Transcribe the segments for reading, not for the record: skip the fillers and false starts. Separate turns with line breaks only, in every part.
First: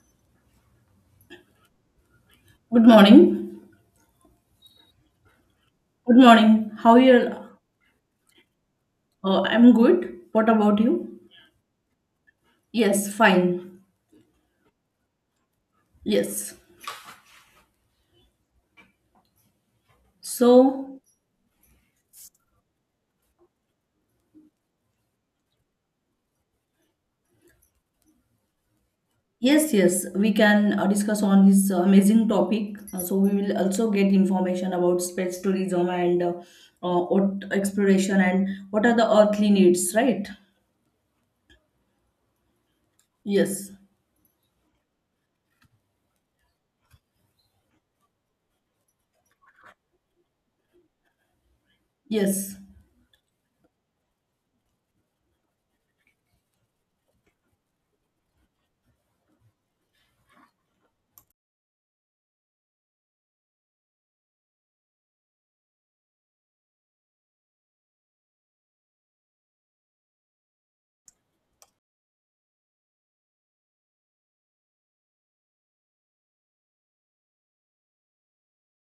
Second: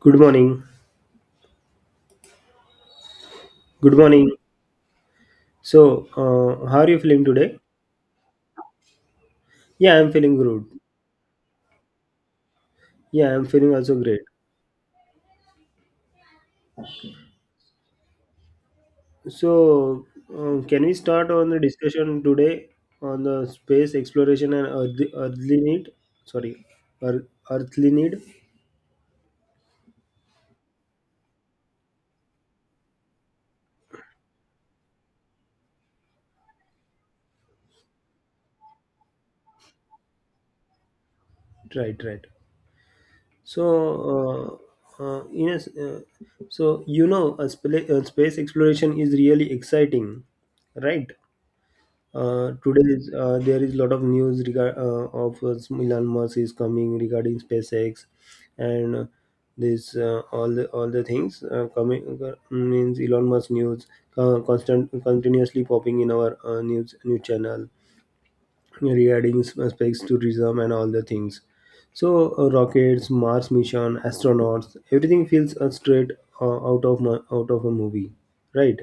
Good morning.
Good morning.
Good morning. So,
Good morning.
how are
How
you
are
feeling
you?
today?
I'm
Yeah, I'm
good.
feeling
What
good.
about you? Yes,
Yeah, I'm feeling
fine.
also great.
Yes.
So, can we
So,
start on the discussion today on the space exploration and earthly need? Sorry, earth, earthly need.
yes, yes, we can discuss on this amazing topic. We will also get information about space tourism and earth exploration and what are the earthly needs, right?
Right, right.
Yes,
So, yes. Space exploration is really exciting, right?
yes,
Today is, there is a lot of news regard of Elon Musk is coming regarding SpaceX and this all the things coming means Elon Musk news constant continuously popping in our news channel regarding SpaceX tourism and all the things. So rockets, Mars mission, astronauts, everything feels straight out of a movie, right?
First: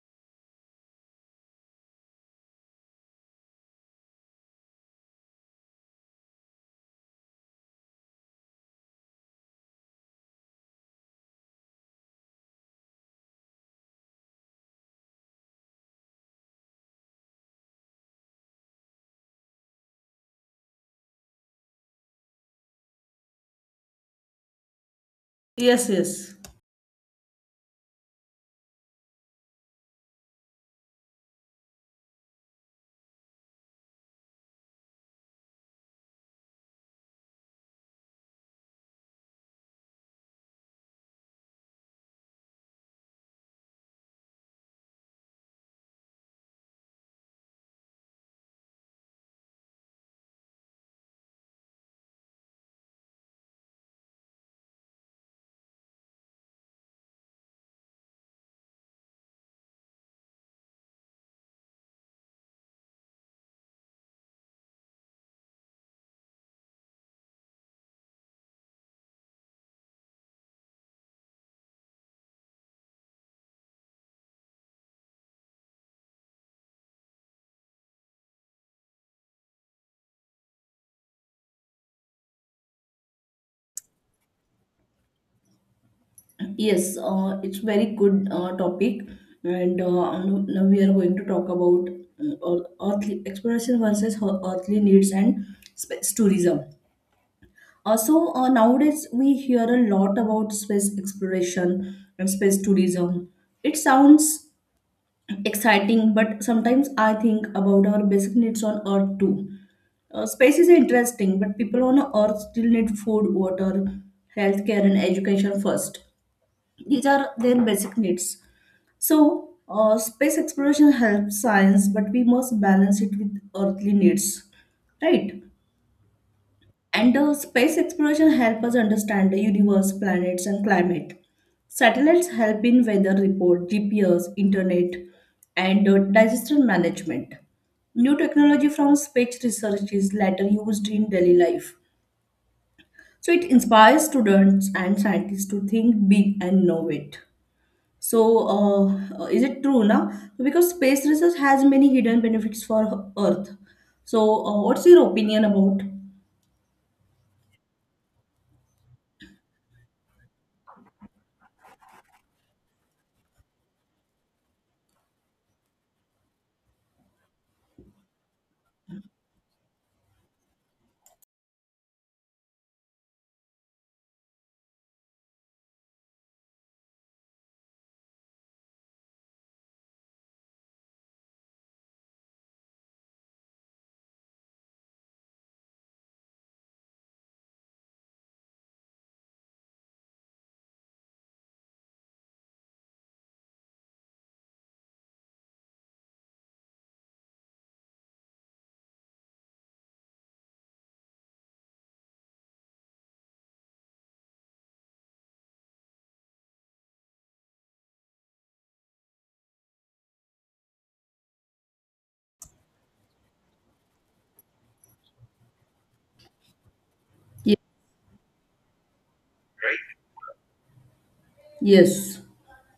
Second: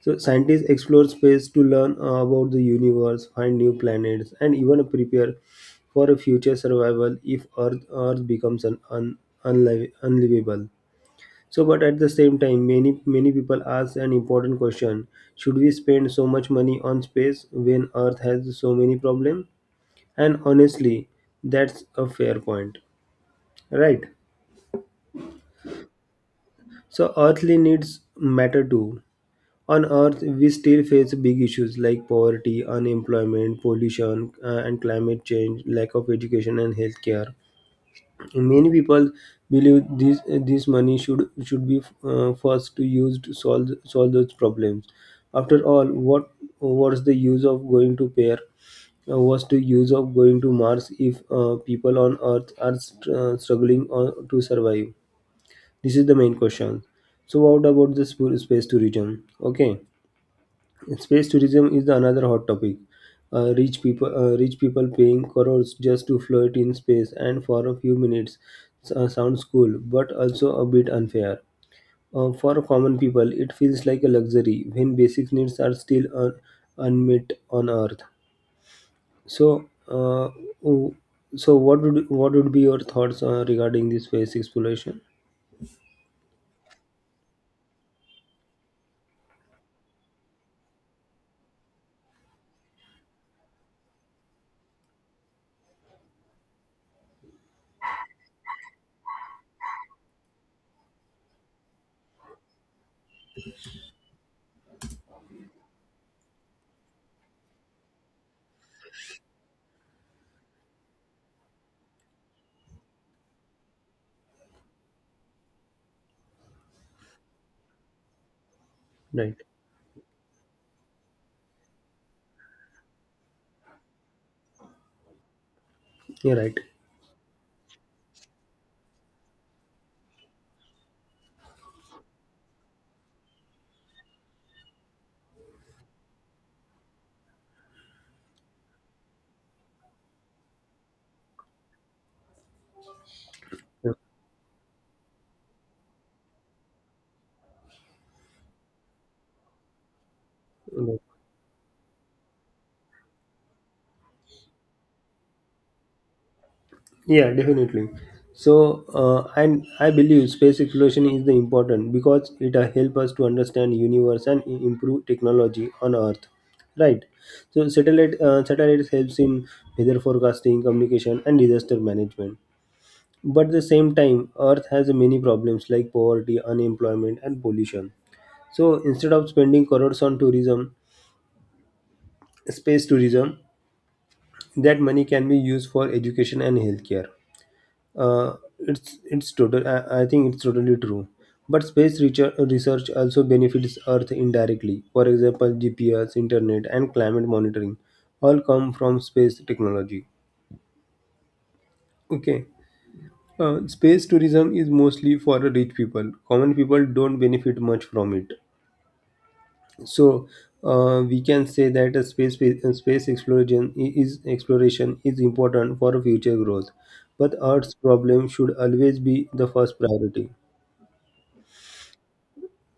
So scientists explore space to learn about the universe, find new planets, and even prepare for a future survival if Earth becomes unlivable. So, but at the same time, many people ask an important question: should we spend so much money on space when Earth has so many problems? And honestly, that's a fair point, right?
yes, yes.
So, earthly needs matter too. On Earth, we still face big issues like poverty, unemployment, pollution, and climate change, lack of education and healthcare. Many people believe this money should be first to used to solve those problems. After all, what was the use of going to pair? Was the use of going to Mars if people on Earth are struggling to survive? This is the main question. So, what about the space tourism? Okay. Space tourism is another hot topic. Uh, rich people paying crores just to float in space and for a few minutes sounds cool, but also a bit unfair. For common people, it feels like a luxury when basic needs are still unmet on Earth. So, w- so what would be your thoughts regarding this space exploration?
Yes, it's very good topic, and now we are going to talk about earthly exploration versus earthly needs and space tourism. Also, nowadays we hear a lot about space exploration and space tourism. It sounds exciting, but sometimes I think about our basic needs on Earth too. Space is interesting, but people on Earth still need food, water, healthcare, and education first. These are their basic needs.
Right.
So, space exploration helps science, but we must balance it with earthly needs, right?
Yeah. Right.
And space exploration helps us understand the universe, planets, and climate. Satellites help in weather report, GPS, internet, and disaster management. New technology from space research is later used in daily life. So it inspires students and scientists to think big and innovate. So, is it true now? Because
Yeah.
space research has many hidden benefits for Earth. So, what's your opinion about?
Yeah, definitely. So, and I believe space exploration is the important because it help us to understand universe and improve technology on Earth, right? So, satellites helps in weather forecasting, communication, and disaster management. But at the same time, Earth has many problems like poverty, unemployment, and pollution. So, instead of spending crores on tourism, space tourism, that money can be used for education and healthcare. Uh, it's total. I think it's totally true. But space research also benefits Earth indirectly. For example, GPS, internet, and climate monitoring all come from space technology. Okay. Space tourism is mostly for rich people. Common people don't benefit much from it. So we can say that a space exploration is important for future growth. But
Ye-
Earth's problem should always be the first priority.
Yes,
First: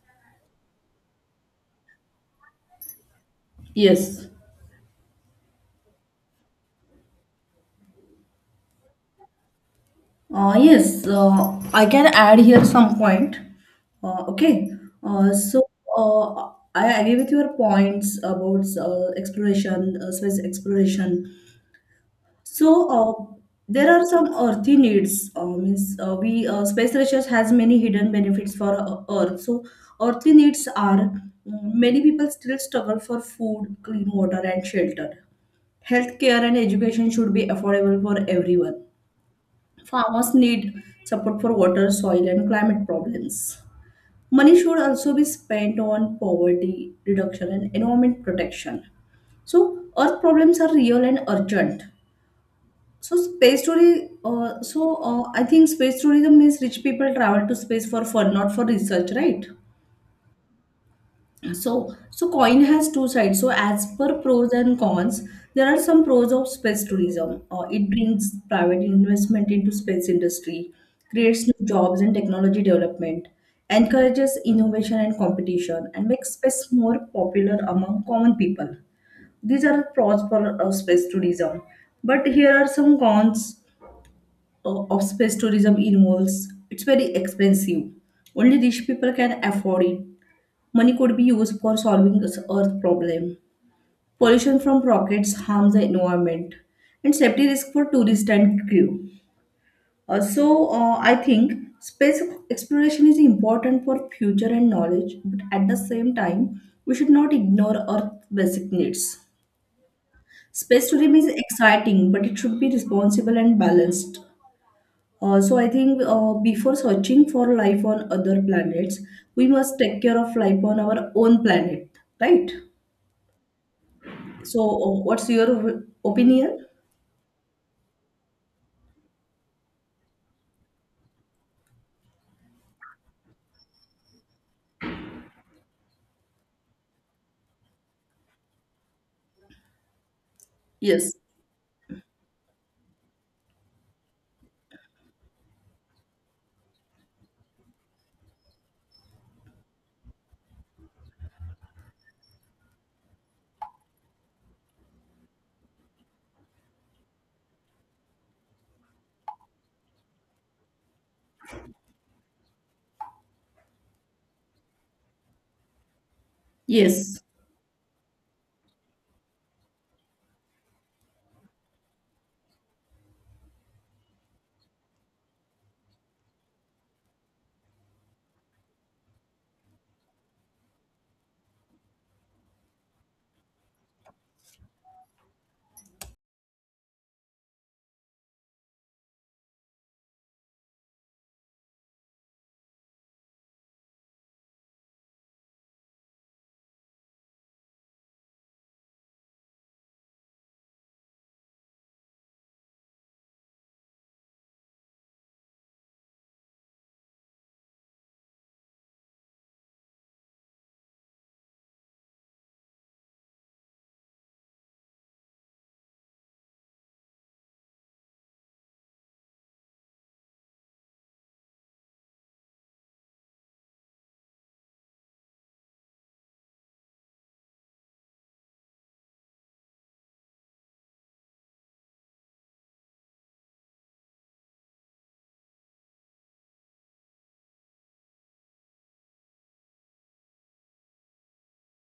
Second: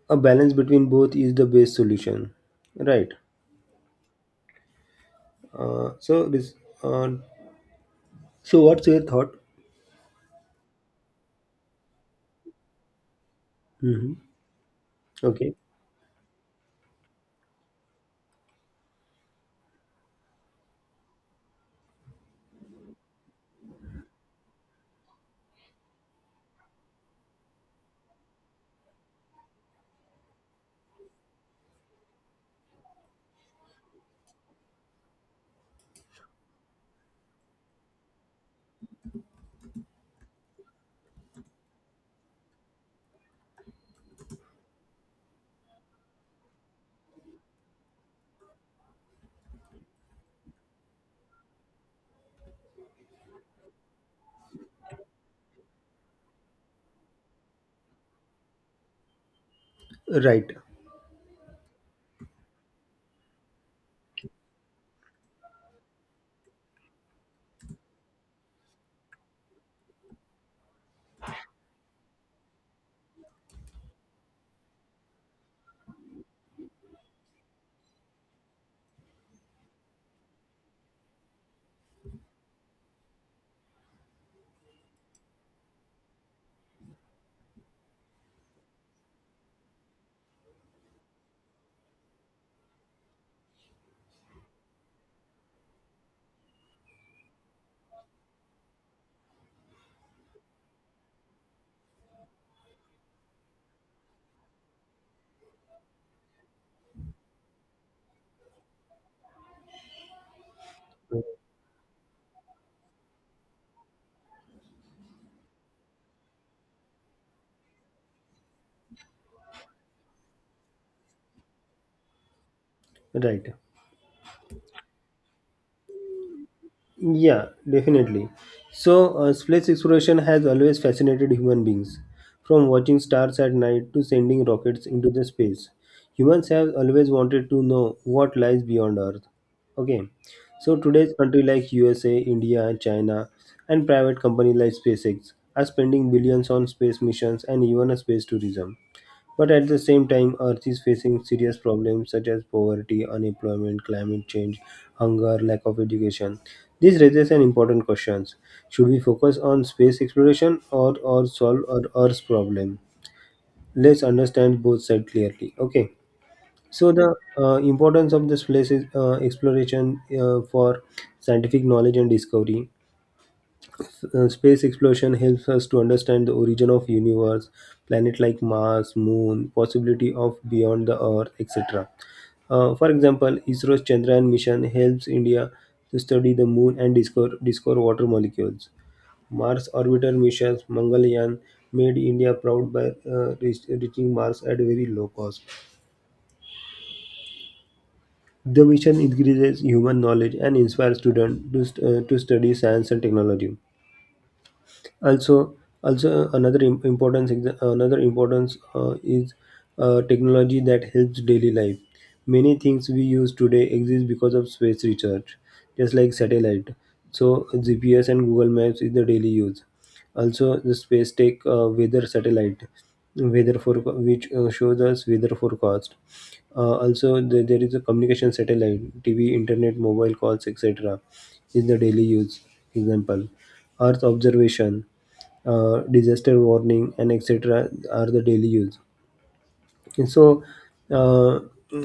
A balance between both is the best solution, right?
yes.
uh, so this uh, so what's your thought?
Yes, I can add here some point.
Hmm.
Okay, uh,
Okay.
so I agree with your points about space exploration. So uh, there are some earthy needs. Means we Space research has many hidden benefits for Earth. So earthly needs are many people still struggle for food, clean water, and shelter. Healthcare and education should be affordable for everyone. Farmers need support for water, soil, and climate problems. Money should also be spent on poverty reduction and environment protection. So, earth problems are real and urgent. So space tourism. I think space tourism means rich people travel to space for fun, not for research, right?
Right,
So coin has two sides. So as per pros and cons, there are some pros of space tourism. It brings private investment into space industry, creates new jobs and technology development, encourages innovation and competition, and makes space more popular among common people. These are pros for space tourism. But here are some cons of space tourism involves, it's very expensive, only rich people can afford it, money could be used for solving this earth problem, pollution from rockets harms the environment, and safety risk for tourists and crew. Uh, so I think space exploration is important for future and knowledge, but at the same time we should not ignore earth's basic needs. Space tourism is exciting, but it should be responsible and balanced. So I think before searching for life on other planets, we must take care of life on our own planet, right?
right.
So what's your opinion?
Yeah, definitely. So, space exploration has always fascinated human beings. From watching stars at night to sending rockets into the space, humans have always wanted to know what lies beyond Earth. Okay, so
Yes,
today's country like USA, India, China, and private company like SpaceX are spending billions on space missions and even a space tourism. But at the same time, Earth is facing serious problems such as poverty, unemployment, climate change, hunger, lack of education. This raises an important question. Should we focus on space exploration or solve our Earth's problem? Let's understand both sides clearly. Okay. So the
yes,
importance of this place is exploration for scientific knowledge and discovery. Space exploration helps us to understand the origin of universe, planet like Mars, Moon, possibility of beyond the Earth, etc. For example, ISRO's Chandrayaan mission helps India to study the moon and discover water molecules. Mars orbiter missions, Mangalyaan, made India proud by reaching Mars at very low cost. The mission increases human knowledge and inspires students to, to study science and technology. also also, another importance is technology that helps daily life. Many things we use today exist because of space research, just like satellite. So GPS and Google Maps is the daily use. Also the space tech, weather satellite, weather for which shows us weather forecast. There is a communication satellite, TV, internet, mobile calls, etc. is the daily use. Example, Earth observation, disaster warning, and etc. are the daily use. And so uh,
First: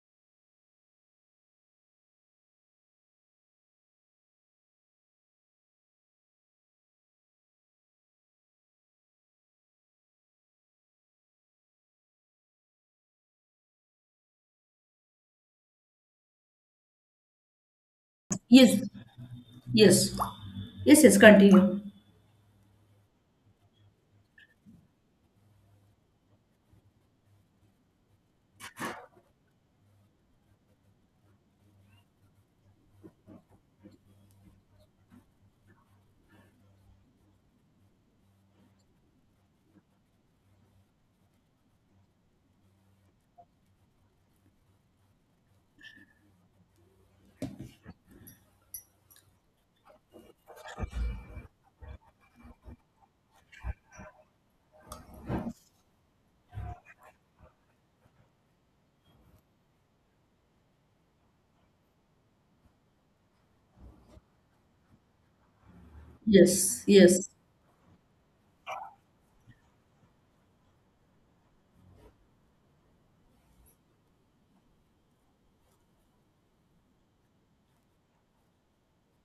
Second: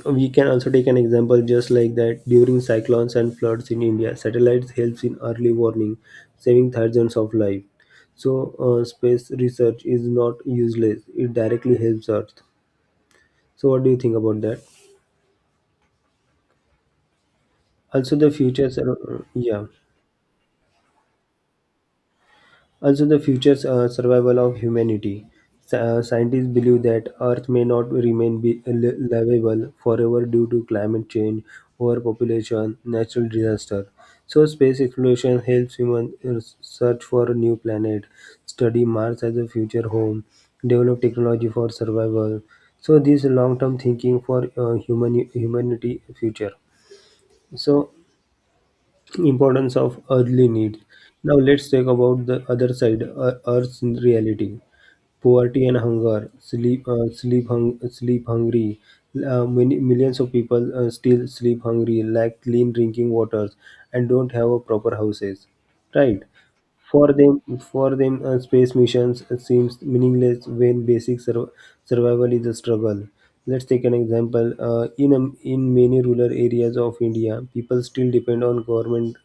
we can also take an example just like that during cyclones and floods in India, satellites helps in early warning, saving thousands of lives. So space research is not useless; it directly helps Earth. So what do you think about that? Also, the future.
yes,
Yeah.
yes, yes, yes, continue.
Also, the future survival of humanity. Scientists believe that Earth may not remain livable forever due to climate change, overpopulation, natural disaster. So, space exploration helps humans search for a new planet, study Mars as a future home, develop technology for survival. So, this long-term thinking for humanity future. So, importance of earthly needs. Now let's talk about the other side, Earth's reality. Poverty and hunger, sleep hungry. Millions of people still sleep hungry, lack clean drinking waters, and don't have a proper houses. Right?
Yes, yes,
For them, space missions seems meaningless when basic survival is a struggle. Let's take an example. Uh, in many rural areas of India, people still depend on government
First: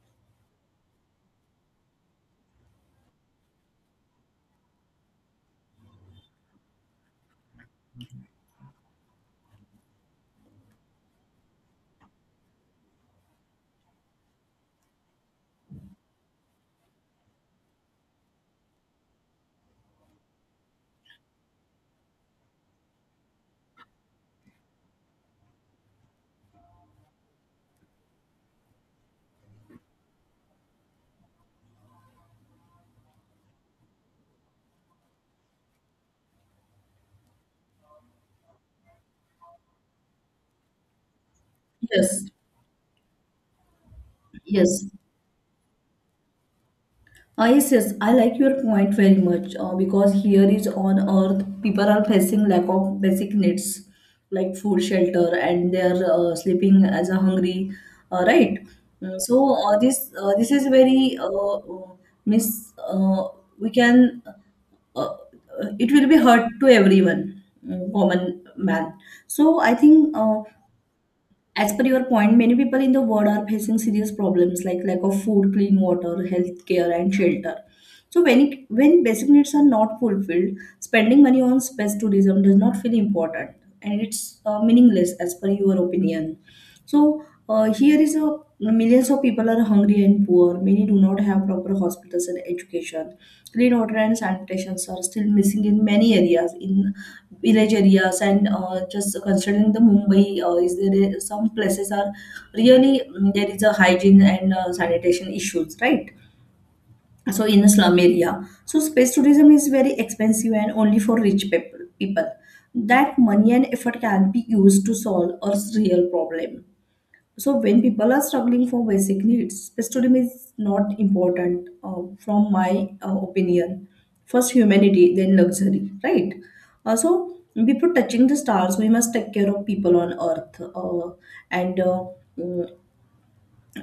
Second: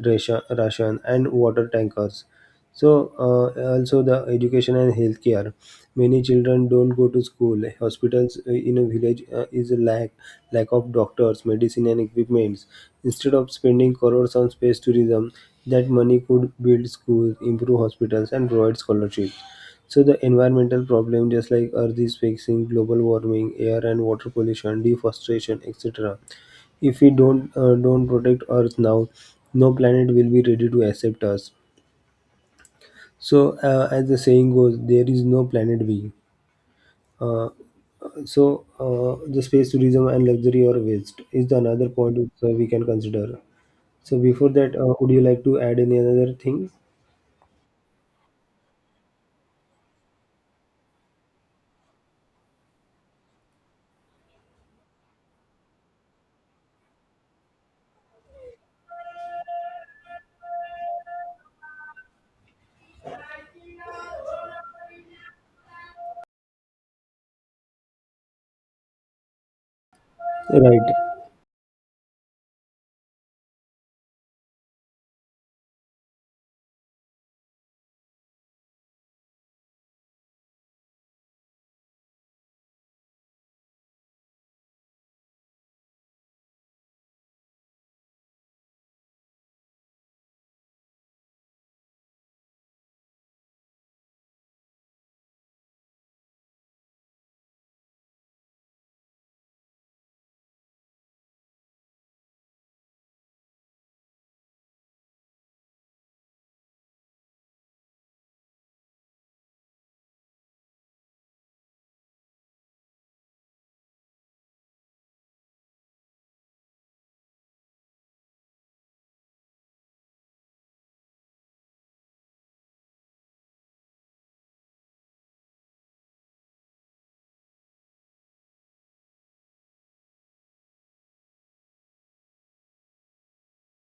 ration and water tankers. So, also the education and healthcare. Many children don't go to school. Hospitals in a village is a lack of doctors, medicine, and equipments. Instead of spending crores on space tourism, that money could build schools, improve hospitals, and provide scholarships. So the environmental problem, just like Earth is facing global warming, air and water pollution, deforestation, etc. If we don't protect Earth now, no planet will be ready to accept us. So, as the saying goes, there is no planet B. Uh, the space tourism and luxury or waste is the another point
yes,
which, we can consider. So, before that,
yes.
would you like to add any other thing?
Ah, yes, yes, I like your point very much because here is on earth, people are facing lack of basic needs like food, shelter, and they are sleeping as a hungry, right? Mm. So this is very miss. We can, uh, it will be hurt to everyone, common man. So I think
Right.
as per your point, many people in the world are facing serious problems like lack of food, clean water, healthcare, and shelter. When basic needs are not fulfilled, spending money on space tourism does not feel important, and it's meaningless as per your opinion. So here is a millions of people are hungry and poor. Many do not have proper hospitals and education. Clean water and sanitations are still missing in many areas, in village areas, and just considering the Mumbai, some places are really there is a hygiene and sanitation issues, right? So in a slum area, so space tourism is very expensive and only for rich people. People, that money and effort can be used to solve a real problem. So when people are struggling for basic needs, pastorism is not important, from my opinion, first humanity then luxury, right? So before touching the stars we must take care of people on earth. And uh, mm,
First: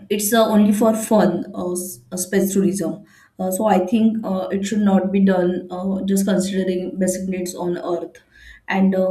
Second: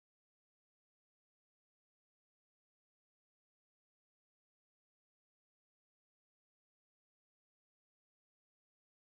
it's only for fun, space tourism. Uh, So I think it should not be done, just considering basic needs on earth. And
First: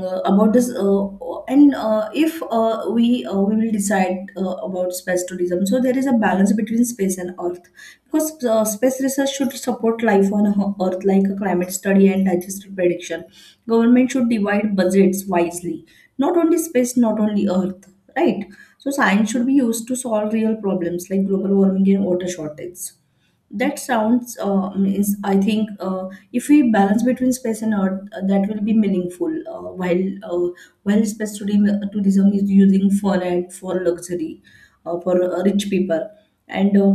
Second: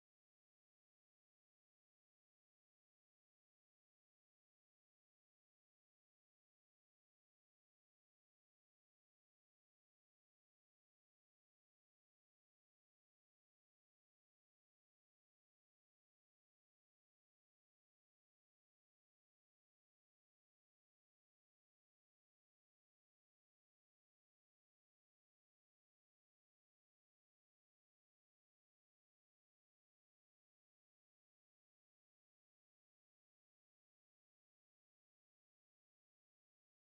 about this and If we we will decide about space tourism, so there is a balance between space and earth, because space research should support life on earth, like a climate study and digestive prediction. Government should divide budgets wisely, not only space, not only earth, right? So science should be used to solve real problems like global warming and water shortage. That sounds is I think if we balance between space and earth, that will be meaningful. While space tourism tourism is using for, and for luxury, for rich people, and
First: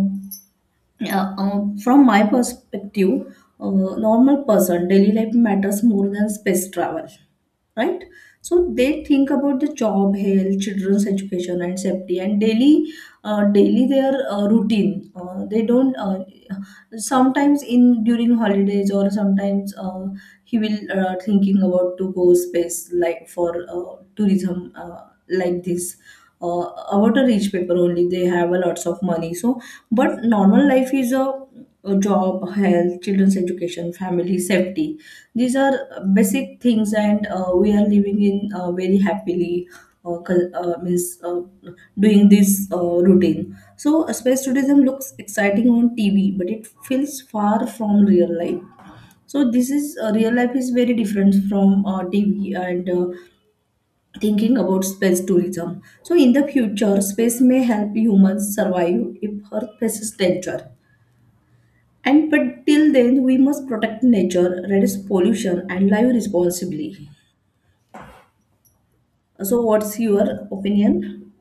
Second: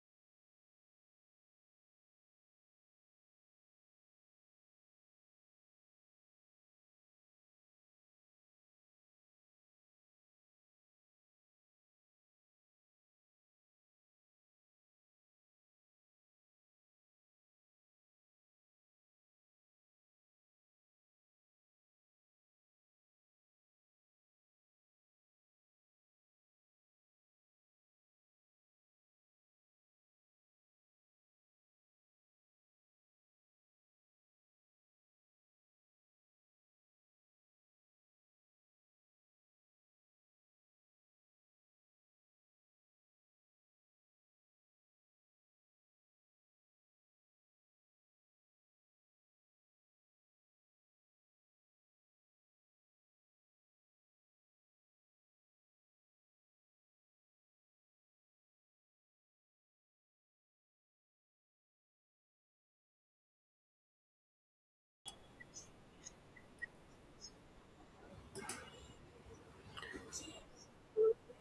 yeah. From my perspective, normal person, daily life matters more than space travel, right? So they think about the job, health, children's education, and safety, and daily, daily their routine. They don't. Sometimes in during holidays or sometimes he will thinking about to go space like for tourism like this, about a rich paper only, they have a lots of money. But normal life is a job, health, children's education, family safety. These are basic things, and we are living in very happily, cul- means doing this routine. So space tourism looks exciting on tv, but it feels far from real life. So this is, real life is very different from tv. And Thinking about space tourism, so in the future space may help humans survive if earth faces danger, and but till then we must protect nature, reduce pollution, and live responsibly. So, what's your opinion?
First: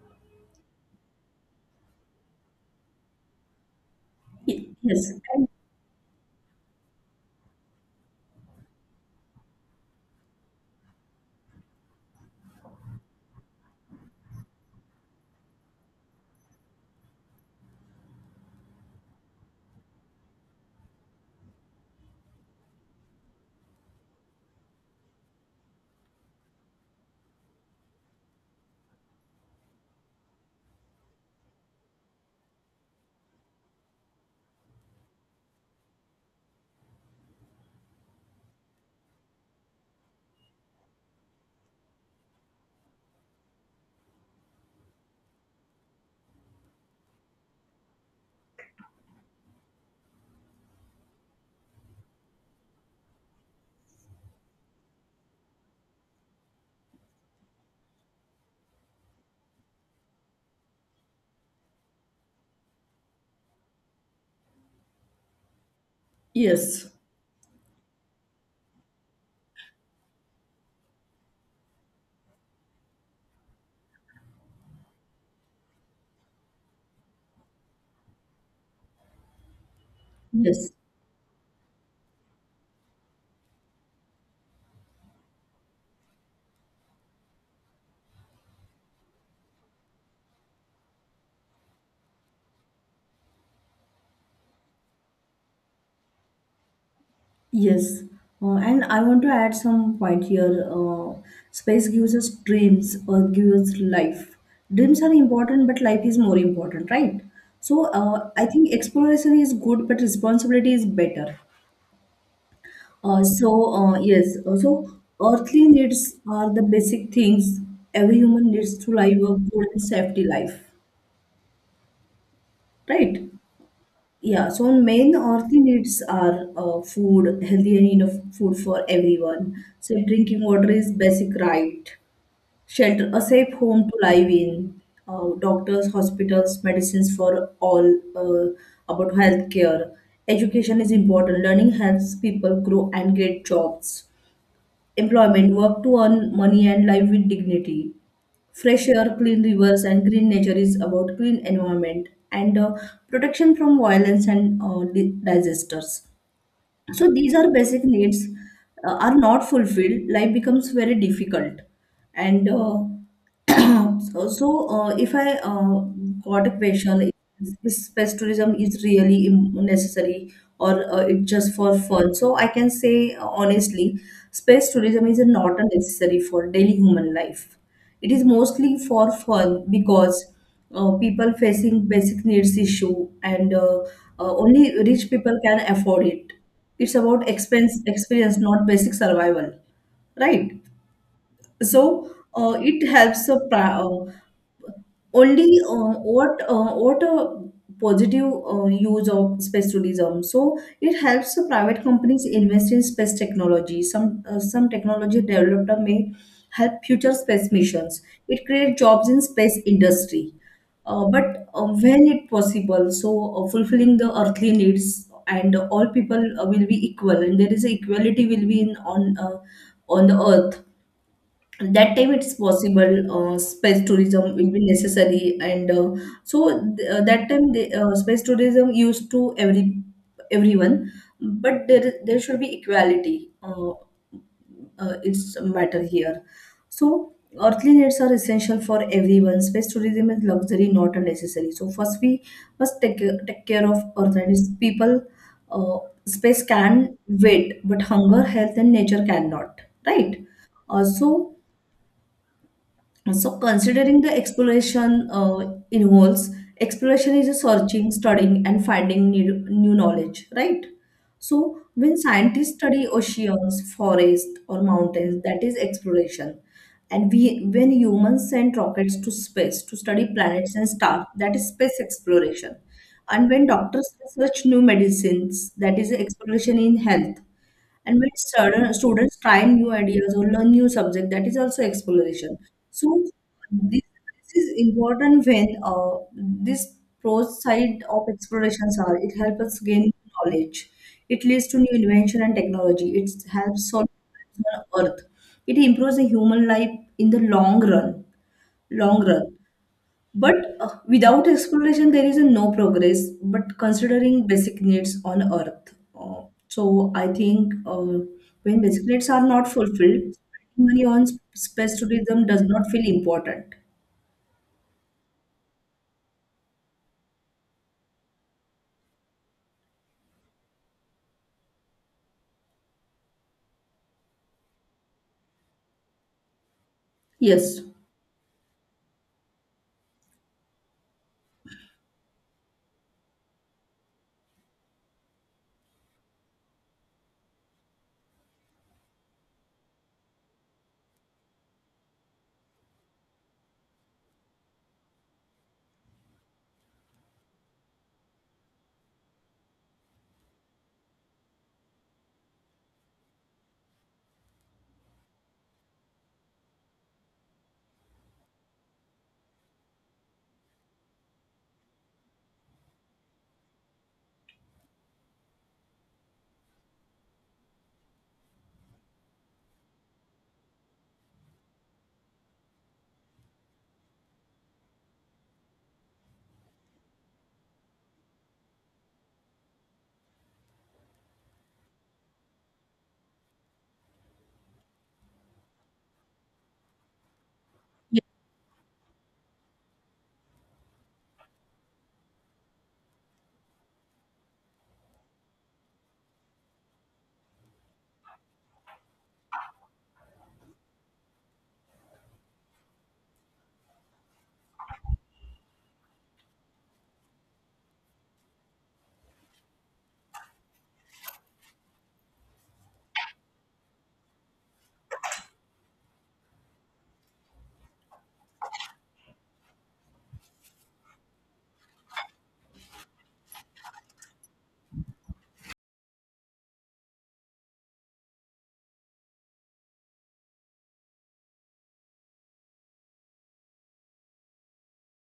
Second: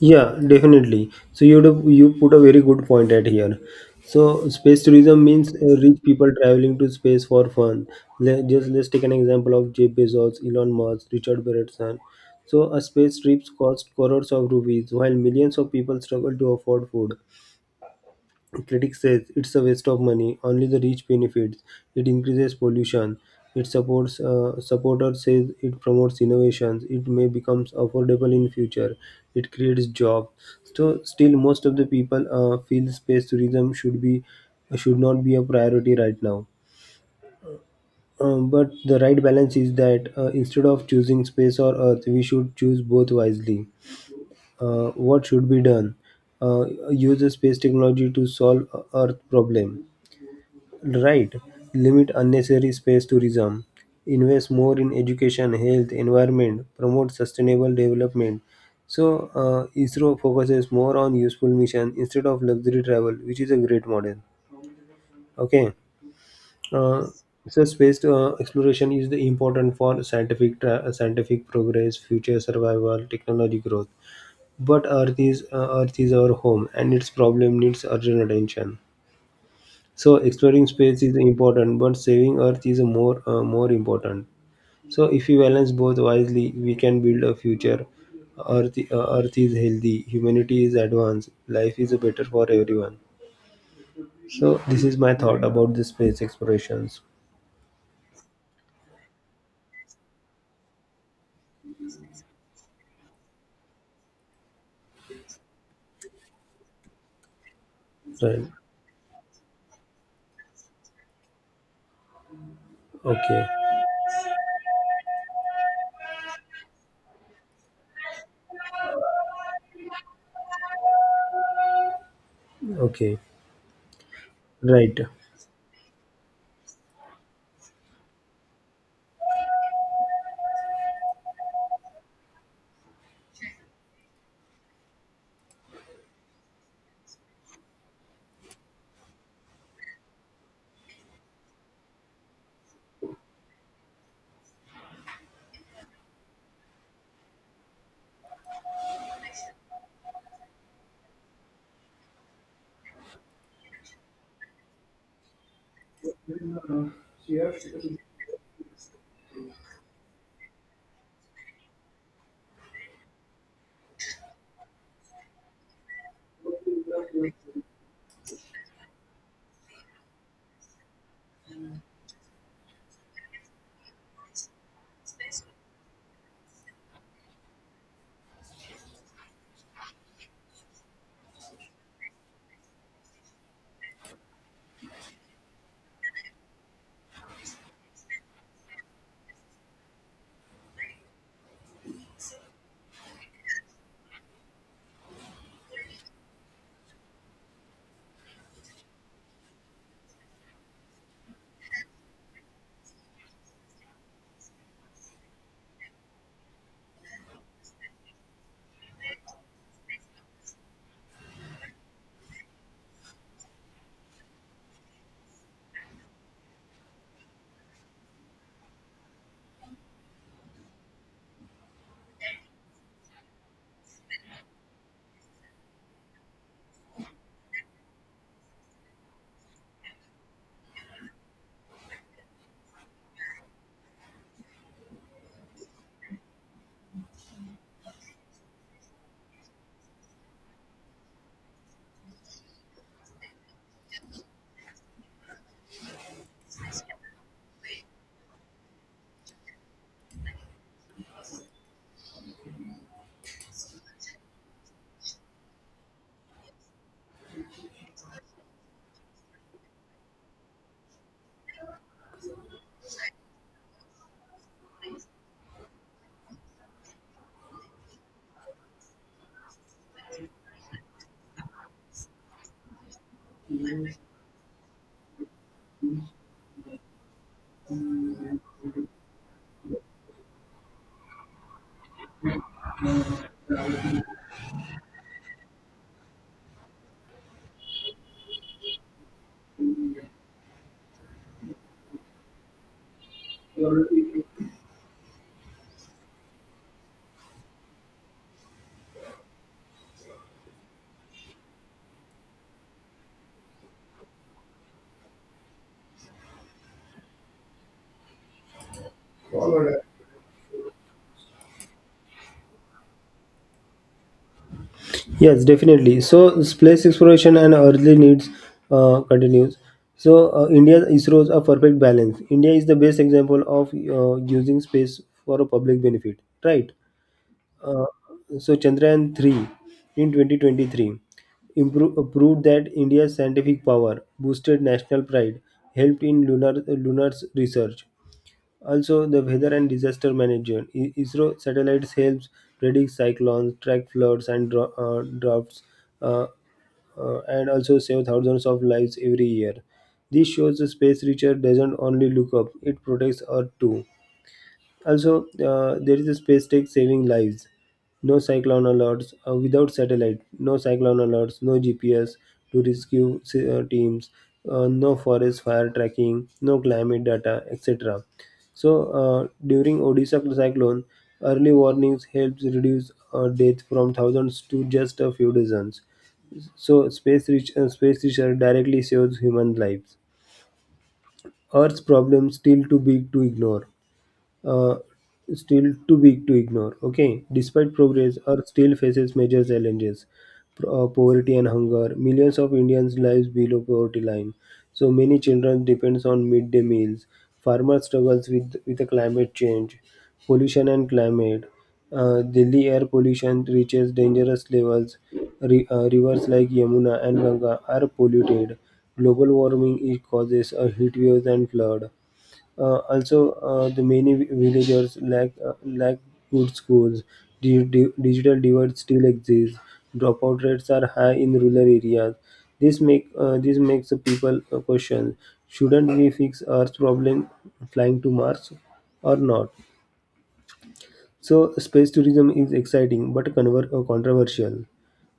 Yeah, definitely. So you put a very good point at here. So space
Yes,
tourism means rich people traveling to space for fun. Just let's take an example of Jeff Bezos, Elon Musk, Richard Branson. So a space trip costs crores of rupees, while millions of people struggle to afford food. Critics says it's a waste of money. Only the rich benefits. It increases pollution. It supports Supporters says it promotes innovations. It may becomes affordable in future. It creates job. So still, most of the people feel space tourism should be should not be a priority right now. But the right balance is that instead of choosing space or earth, we should choose both wisely. What should be done? Uh, Use the space technology to solve earth problem. Right. Limit unnecessary space tourism. Invest more in education, health, environment. Promote sustainable development. So, ISRO focuses more on useful mission instead of luxury travel, which is a great model. Okay.
yes,
Uh, so, space exploration is the important for scientific progress, future survival, technology growth. But Earth is our home, and its problem needs urgent attention. So exploring
yes,
space is important, but saving Earth is more important. So if we balance both wisely, we can build a future. Earth is healthy, humanity is advanced, life is better for everyone. So this is my thought about the space explorations.
yes. And I want to add some point here. Space gives us dreams or gives us life. Dreams are important, but life is more important, right? So,
Right.
I think exploration is good, but responsibility is better. Uh,
Okay.
so, yes, so earthly needs are the basic things every human needs to live a good and safety life,
Okay.
right? Yeah, so
Right.
main earthly needs are food, healthy and enough food for everyone. So drinking water is basic, right. Shelter, a safe home to live in. Doctors, hospitals, medicines for all. About healthcare, education is important. Learning helps people grow and get jobs. Employment, work to earn money and live with dignity. Fresh air, clean rivers, and green nature is about clean environment, and protection from violence and disasters. So these are basic needs. Are not fulfilled. Life becomes very difficult, and so, if I got a question, is space tourism is really necessary, or it's just for fun? So I can say honestly, space tourism is not a necessary for daily human life, it is mostly for fun, because people facing basic needs issue, and only rich people can afford it. It's about expense experience, not basic survival, right? So it helps a pra- only, what a positive use of space tourism. So it helps the private companies invest in space technology. Some some technology developed may help future space missions. It creates jobs in space industry. But When it possible, so fulfilling the earthly needs and all people will be equal, and there is a equality will be in on the earth. That time it's possible space tourism will be necessary. And so That time the space tourism used to every everyone, but there should be equality. It's a matter here. So earthly needs are essential for everyone, space tourism is luxury, not a necessary, so first we must take care of earth and its people. uh, Space can wait, but hunger, health, and nature cannot, right? Also, so, considering the exploration involves, exploration is a searching, studying, and finding new knowledge, right? So, when scientists study oceans, forests, or mountains, that is exploration. When humans send rockets to space to study planets and stars, that is space exploration. And when doctors research new medicines, that is exploration in health. And when students try new ideas or learn new subject, that is also exploration. So, this this is important when this pros side of explorations are. It helps us gain knowledge. It leads to new invention and technology. It helps solve problems on Earth. It improves the human life in the long run. Long run. But without exploration, there is a no progress. But considering basic needs on Earth, so I think when basic needs are not fulfilled, spending money on space tourism does not feel important.
Yes, definitely. So space exploration and earthly needs continues. So India ISRO's a perfect balance. India is the best example of using space for a public benefit, right?
Yes.
Uh, so Chandrayaan 3 in 2023 improved proved that India's scientific power boosted national pride, helped in lunar research, also, the weather and disaster management. ISRO satellites helps predict cyclones, track floods and droughts, uh, and also save thousands of lives every year. This shows the space research doesn't only look up; it protects Earth too. Also, there is a space tech saving lives. No cyclone alerts without satellite. No cyclone alerts. No GPS to rescue teams. No forest fire tracking. No climate data, etc. So during Odisha cyclone, early warnings helps reduce death from thousands to just a few dozens. So space research directly saves human lives. Earth's problems still too big to ignore uh, still too big to ignore. Okay, despite progress, Earth still faces major challenges, poverty and hunger. Millions of Indians lives below poverty line. So many children depends on midday meals. Farmers struggles with the climate change, pollution and climate. Delhi air pollution reaches dangerous levels. Rivers like Yamuna and Ganga are polluted. Global warming is causes a heat waves and flood. Also, the many villagers lack good schools. Digital divide still exists. Dropout rates are high in rural areas. This makes the people question: shouldn't we fix Earth's problem flying to Mars or not? So, space tourism is exciting but controversial.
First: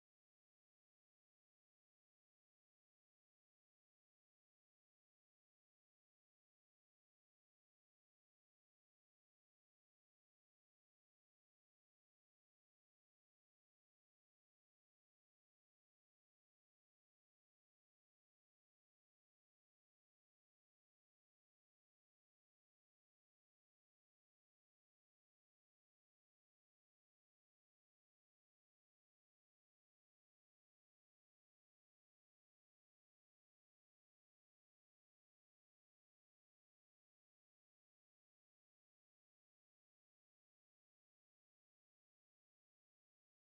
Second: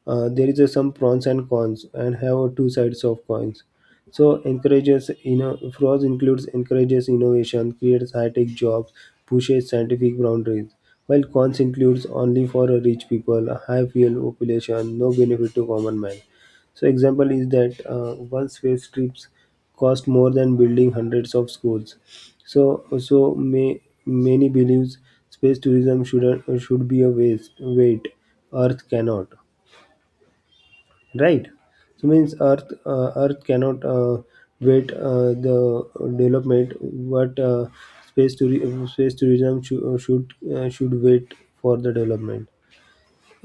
There is a some pros and cons and have a two sides of coins. So encourages fraud includes, encourages innovation, creates high-tech jobs, pushes scientific boundaries, while cons includes only for a rich people, a high fuel population, no benefit to common man. So example is that one space trips cost more than building hundreds of schools. So many believes space tourism should be a waste. Wait, Earth cannot, right. So means earth cannot, wait. The development what, space tourism should wait for the development.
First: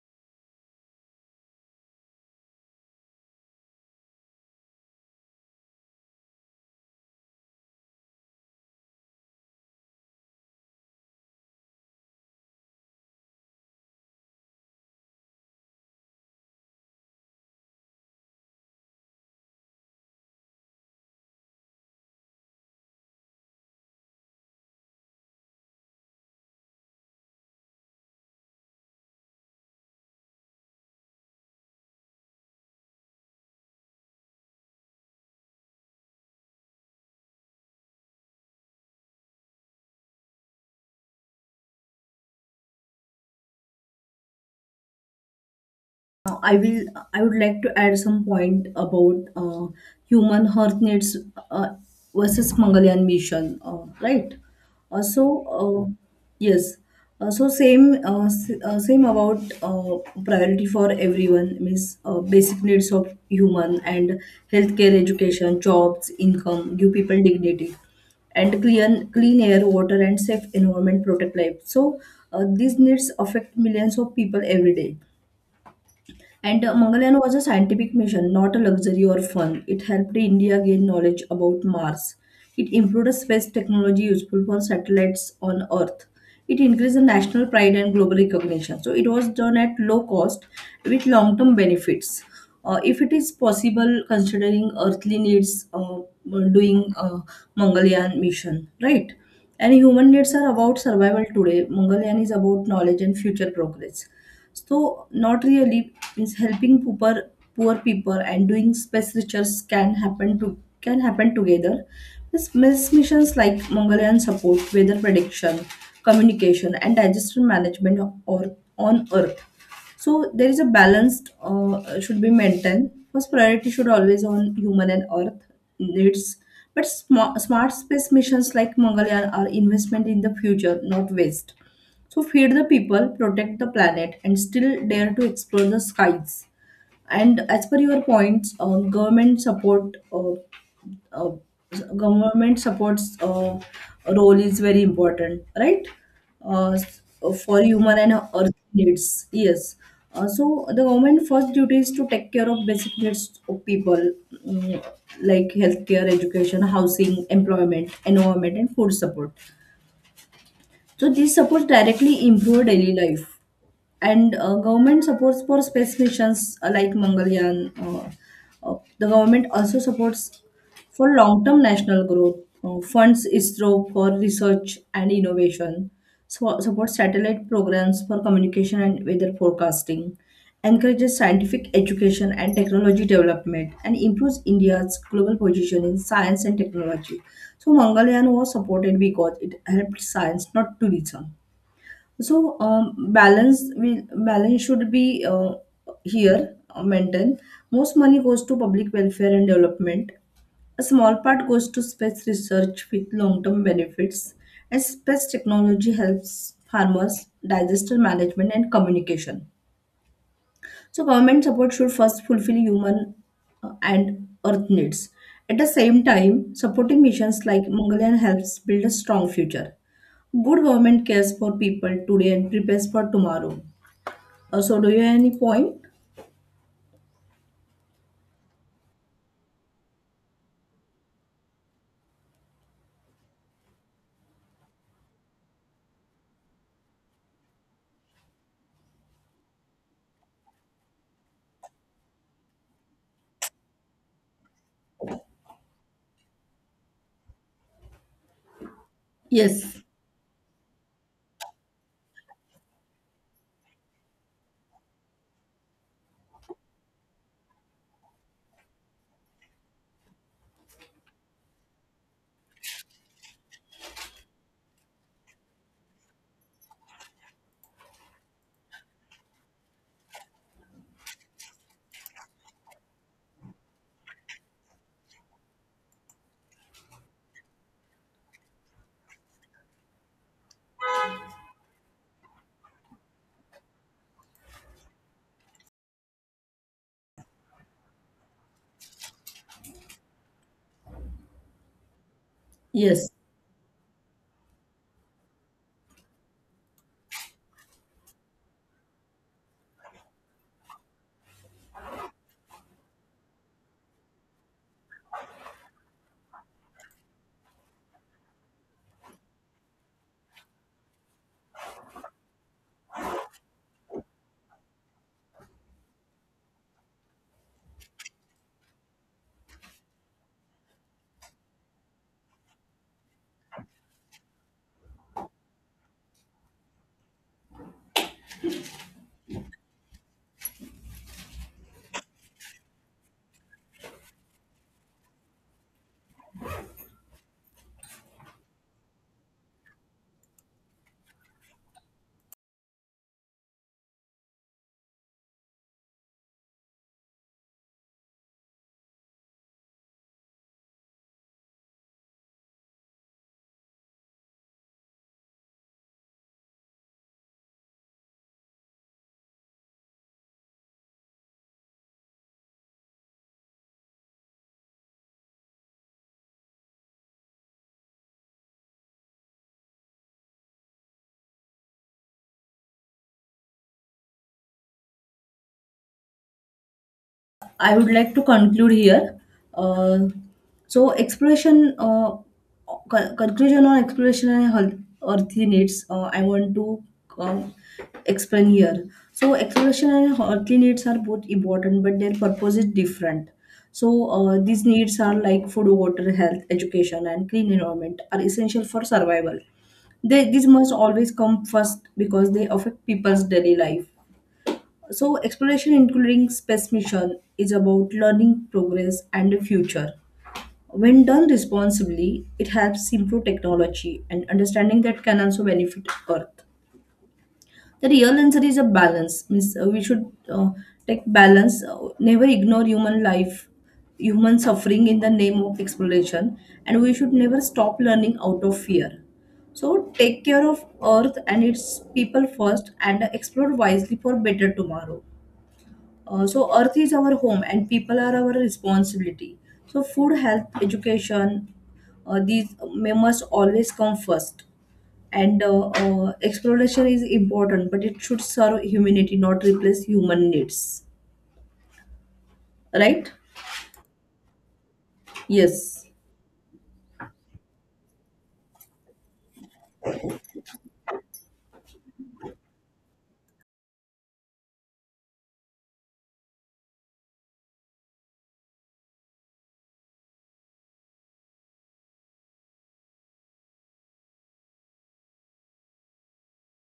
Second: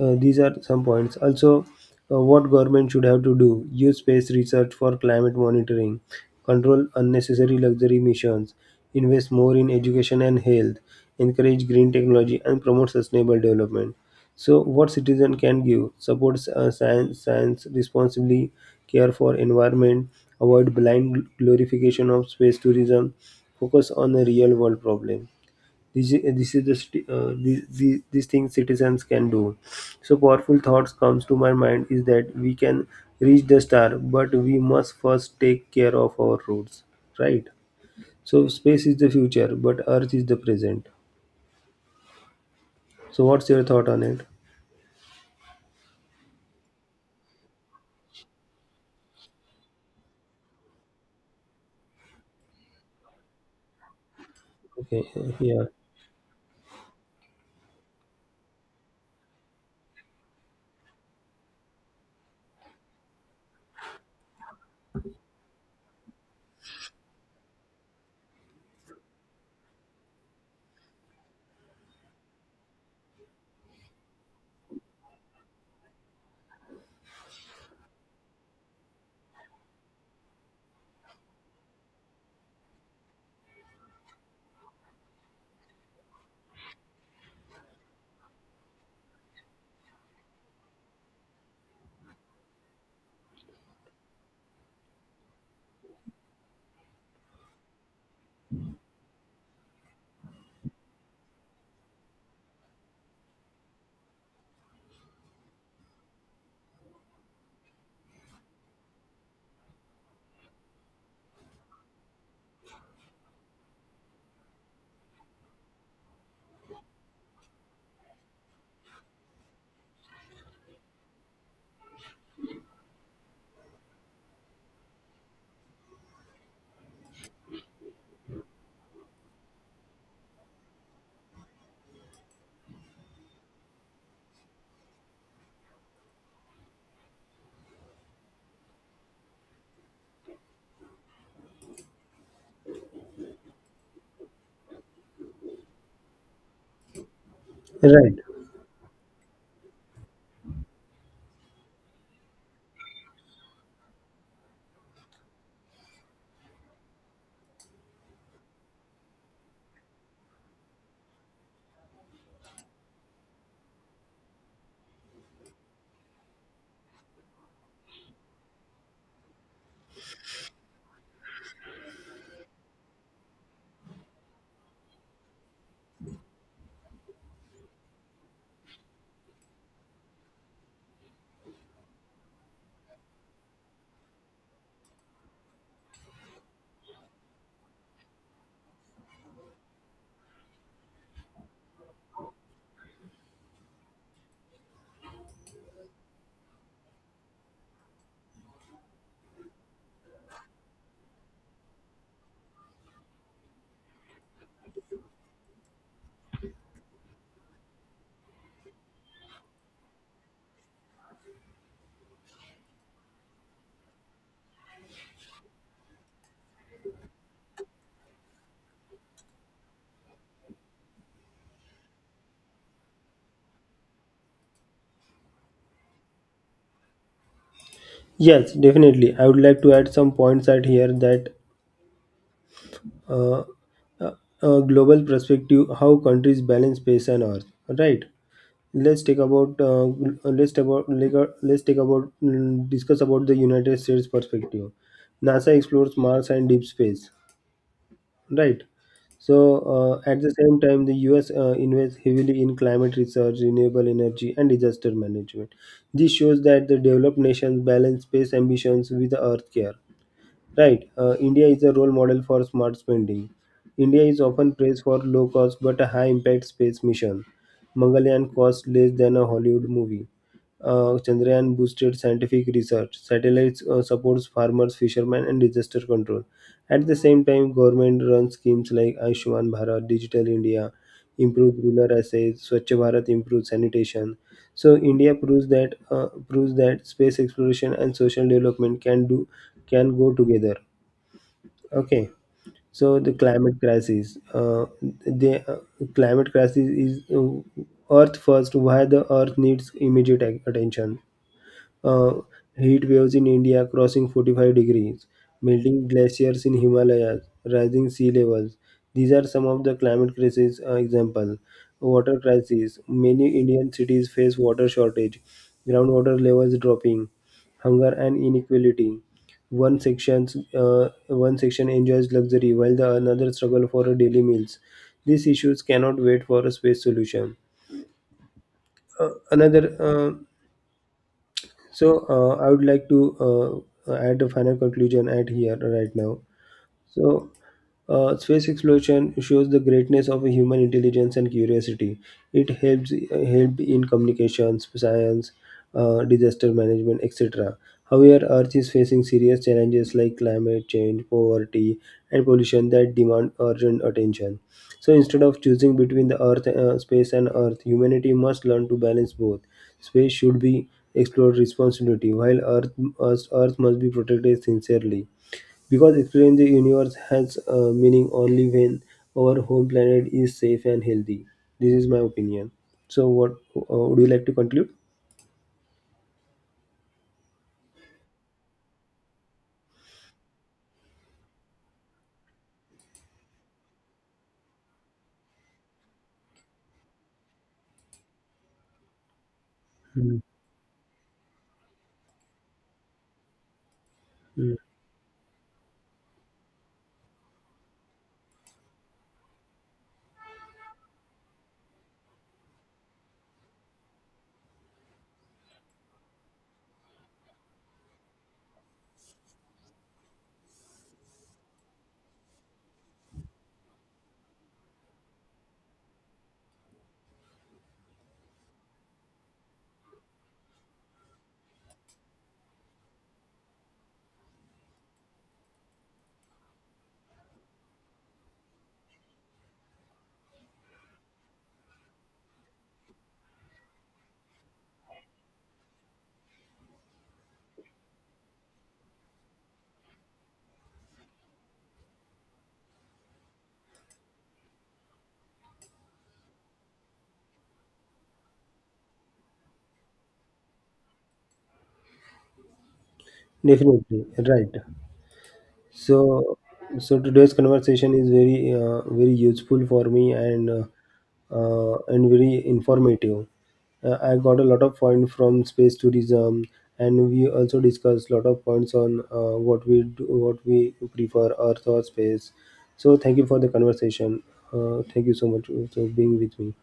These are some points. Also, what government should have to do: use space research for climate monitoring, control unnecessary luxury emissions, invest more in education and health, encourage green technology, and promote sustainable development. So, what citizen can give: support science responsibly, care for environment, avoid blind glorification of space tourism, focus on the real world problem. This is, this is the st- these things citizens can do. So powerful thoughts comes to my mind is that we can reach the star, but we must first take care of our roots, right. So space is the future but earth is the present. So what's your thought on it?
I will. I would like to add some point about human Earth needs uh, versus Mangalyaan mission, right?
Okay.
Uh, so
Yeah.
uh, yes, same about uh, priority for everyone means basic needs of human and healthcare, education, jobs, income, give people dignity and clean air, water, and safe environment protect life. So these needs affect millions of people every day. And Mangalyaan was a scientific mission, not a luxury or fun. It helped India gain knowledge about Mars. It improved space technology useful for satellites on Earth. It increased the national pride and global recognition. So it was done at low cost with long term benefits. If it is possible, considering earthly needs, doing Mangalyaan mission, right? And human needs are about survival today. Mangalyaan is about knowledge and future progress. So not really means helping poor people and doing space research can happen together. This missions like Mongolian support, weather prediction, communication, and disaster management or on Earth. So there is a balanced should be maintained. First priority should always on human and earth needs, but smart space missions like Mangalyaan are investment in the future, not waste. So feed the people, protect the planet, and still dare to explore the skies. And as per your points, uh, government supports role is very important, right? For human and
Right.
earth needs, yes. So the government first duty is to take care of basic needs of people, mm, like healthcare, education, housing, employment, environment, and food support. So this supports directly improve daily life and government supports for space missions like Mangalyaan. The government also supports for long-term national growth, funds ISRO for research and innovation, so, supports satellite programs for communication and weather forecasting, encourages scientific education and technology development, and improves India's global position in science and technology. So Mangalyaan was supported because it helped science, not tourism. So balance should be here maintained. Most money goes to public welfare and development, a small part goes to space research with long term benefits, and space technology helps farmers, disaster management, and communication. So, government support should first fulfill human and earth needs. At the same time, supporting missions like Mongolian helps build a strong future. Good government cares for people today and prepares for tomorrow. So, do you have any point?
Yes, definitely. I would like to add some points at here that uh, uh, a global perspective, how countries balance space and earth, right? let's take about uh, let's take about like, let's take about mm, discuss about the United States perspective. NASA explores Mars and deep space, right. So
Yes,
at the same time the US invests heavily in climate research, renewable energy, and disaster management. This shows that the developed nations balance space ambitions with the earth care. Right. India is a role model for smart spending. India is often praised for low cost but a high impact space mission. Mangalyaan cost less than a Hollywood movie. Chandrayaan boosted scientific research. Satellites supports farmers, fishermen, and disaster control. At the same time, government-run schemes like Ayushman Bharat, Digital India, improve rural assets, Swachh Bharat improves sanitation. So India proves that space exploration and social development can go together. Okay. So
yes.
the climate crisis is Earth first. Why the Earth needs immediate attention: uh, heat waves in India crossing 45 degrees, melting glaciers in Himalayas, rising sea levels. These are some of the climate crisis example. Water crisis. Many Indian cities face water shortage, groundwater levels dropping, hunger and inequality. One section enjoys luxury while the another struggle for a daily meals. These issues cannot wait for a space solution. Another so I would like to add a final conclusion at here right now. So, space exploration shows the greatness of human intelligence and curiosity. It helps help in communications, science, disaster management, etc. However, Earth is facing serious challenges like climate change, poverty, and pollution that demand urgent attention. So, instead of choosing between space and Earth, humanity must learn to balance both. Space should be explored responsibly, while Earth, Earth must be protected sincerely. Because exploring the universe has meaning only when our home planet is safe and healthy. This is my opinion. So, what would you like to conclude?
I would like to conclude here. Uh, so exploration, uh, Conclusion on exploration and earthy needs. I want to um, explain here. So exploration and
Mm,
earthly needs are both important, but their purpose is different. So
mm.
these needs are like food, water, health, education, and clean environment are essential for survival. These must always come first because they affect people's daily life. So, exploration, including space mission, is about learning, progress, and the future. When done responsibly, it helps improve technology and understanding that can also benefit Earth. The real answer is a balance. Means we should take balance, never ignore human life, human suffering in the name of exploration, and we should never stop learning out of fear. So take care of Earth and its people first, and explore wisely for better tomorrow. So earth is our home and people are our responsibility. So food, health, education, these may must always come first. And exploration is important, but it should serve humanity, not replace human needs. Right?
Definitely, right.
Yes.
So, so today's conversation is very, very useful for me, and very informative. I got a lot of points from space tourism, and we also discussed lot of points on what we do, what we prefer, Earth or space. So, thank you for the conversation. Thank you so much for being with me.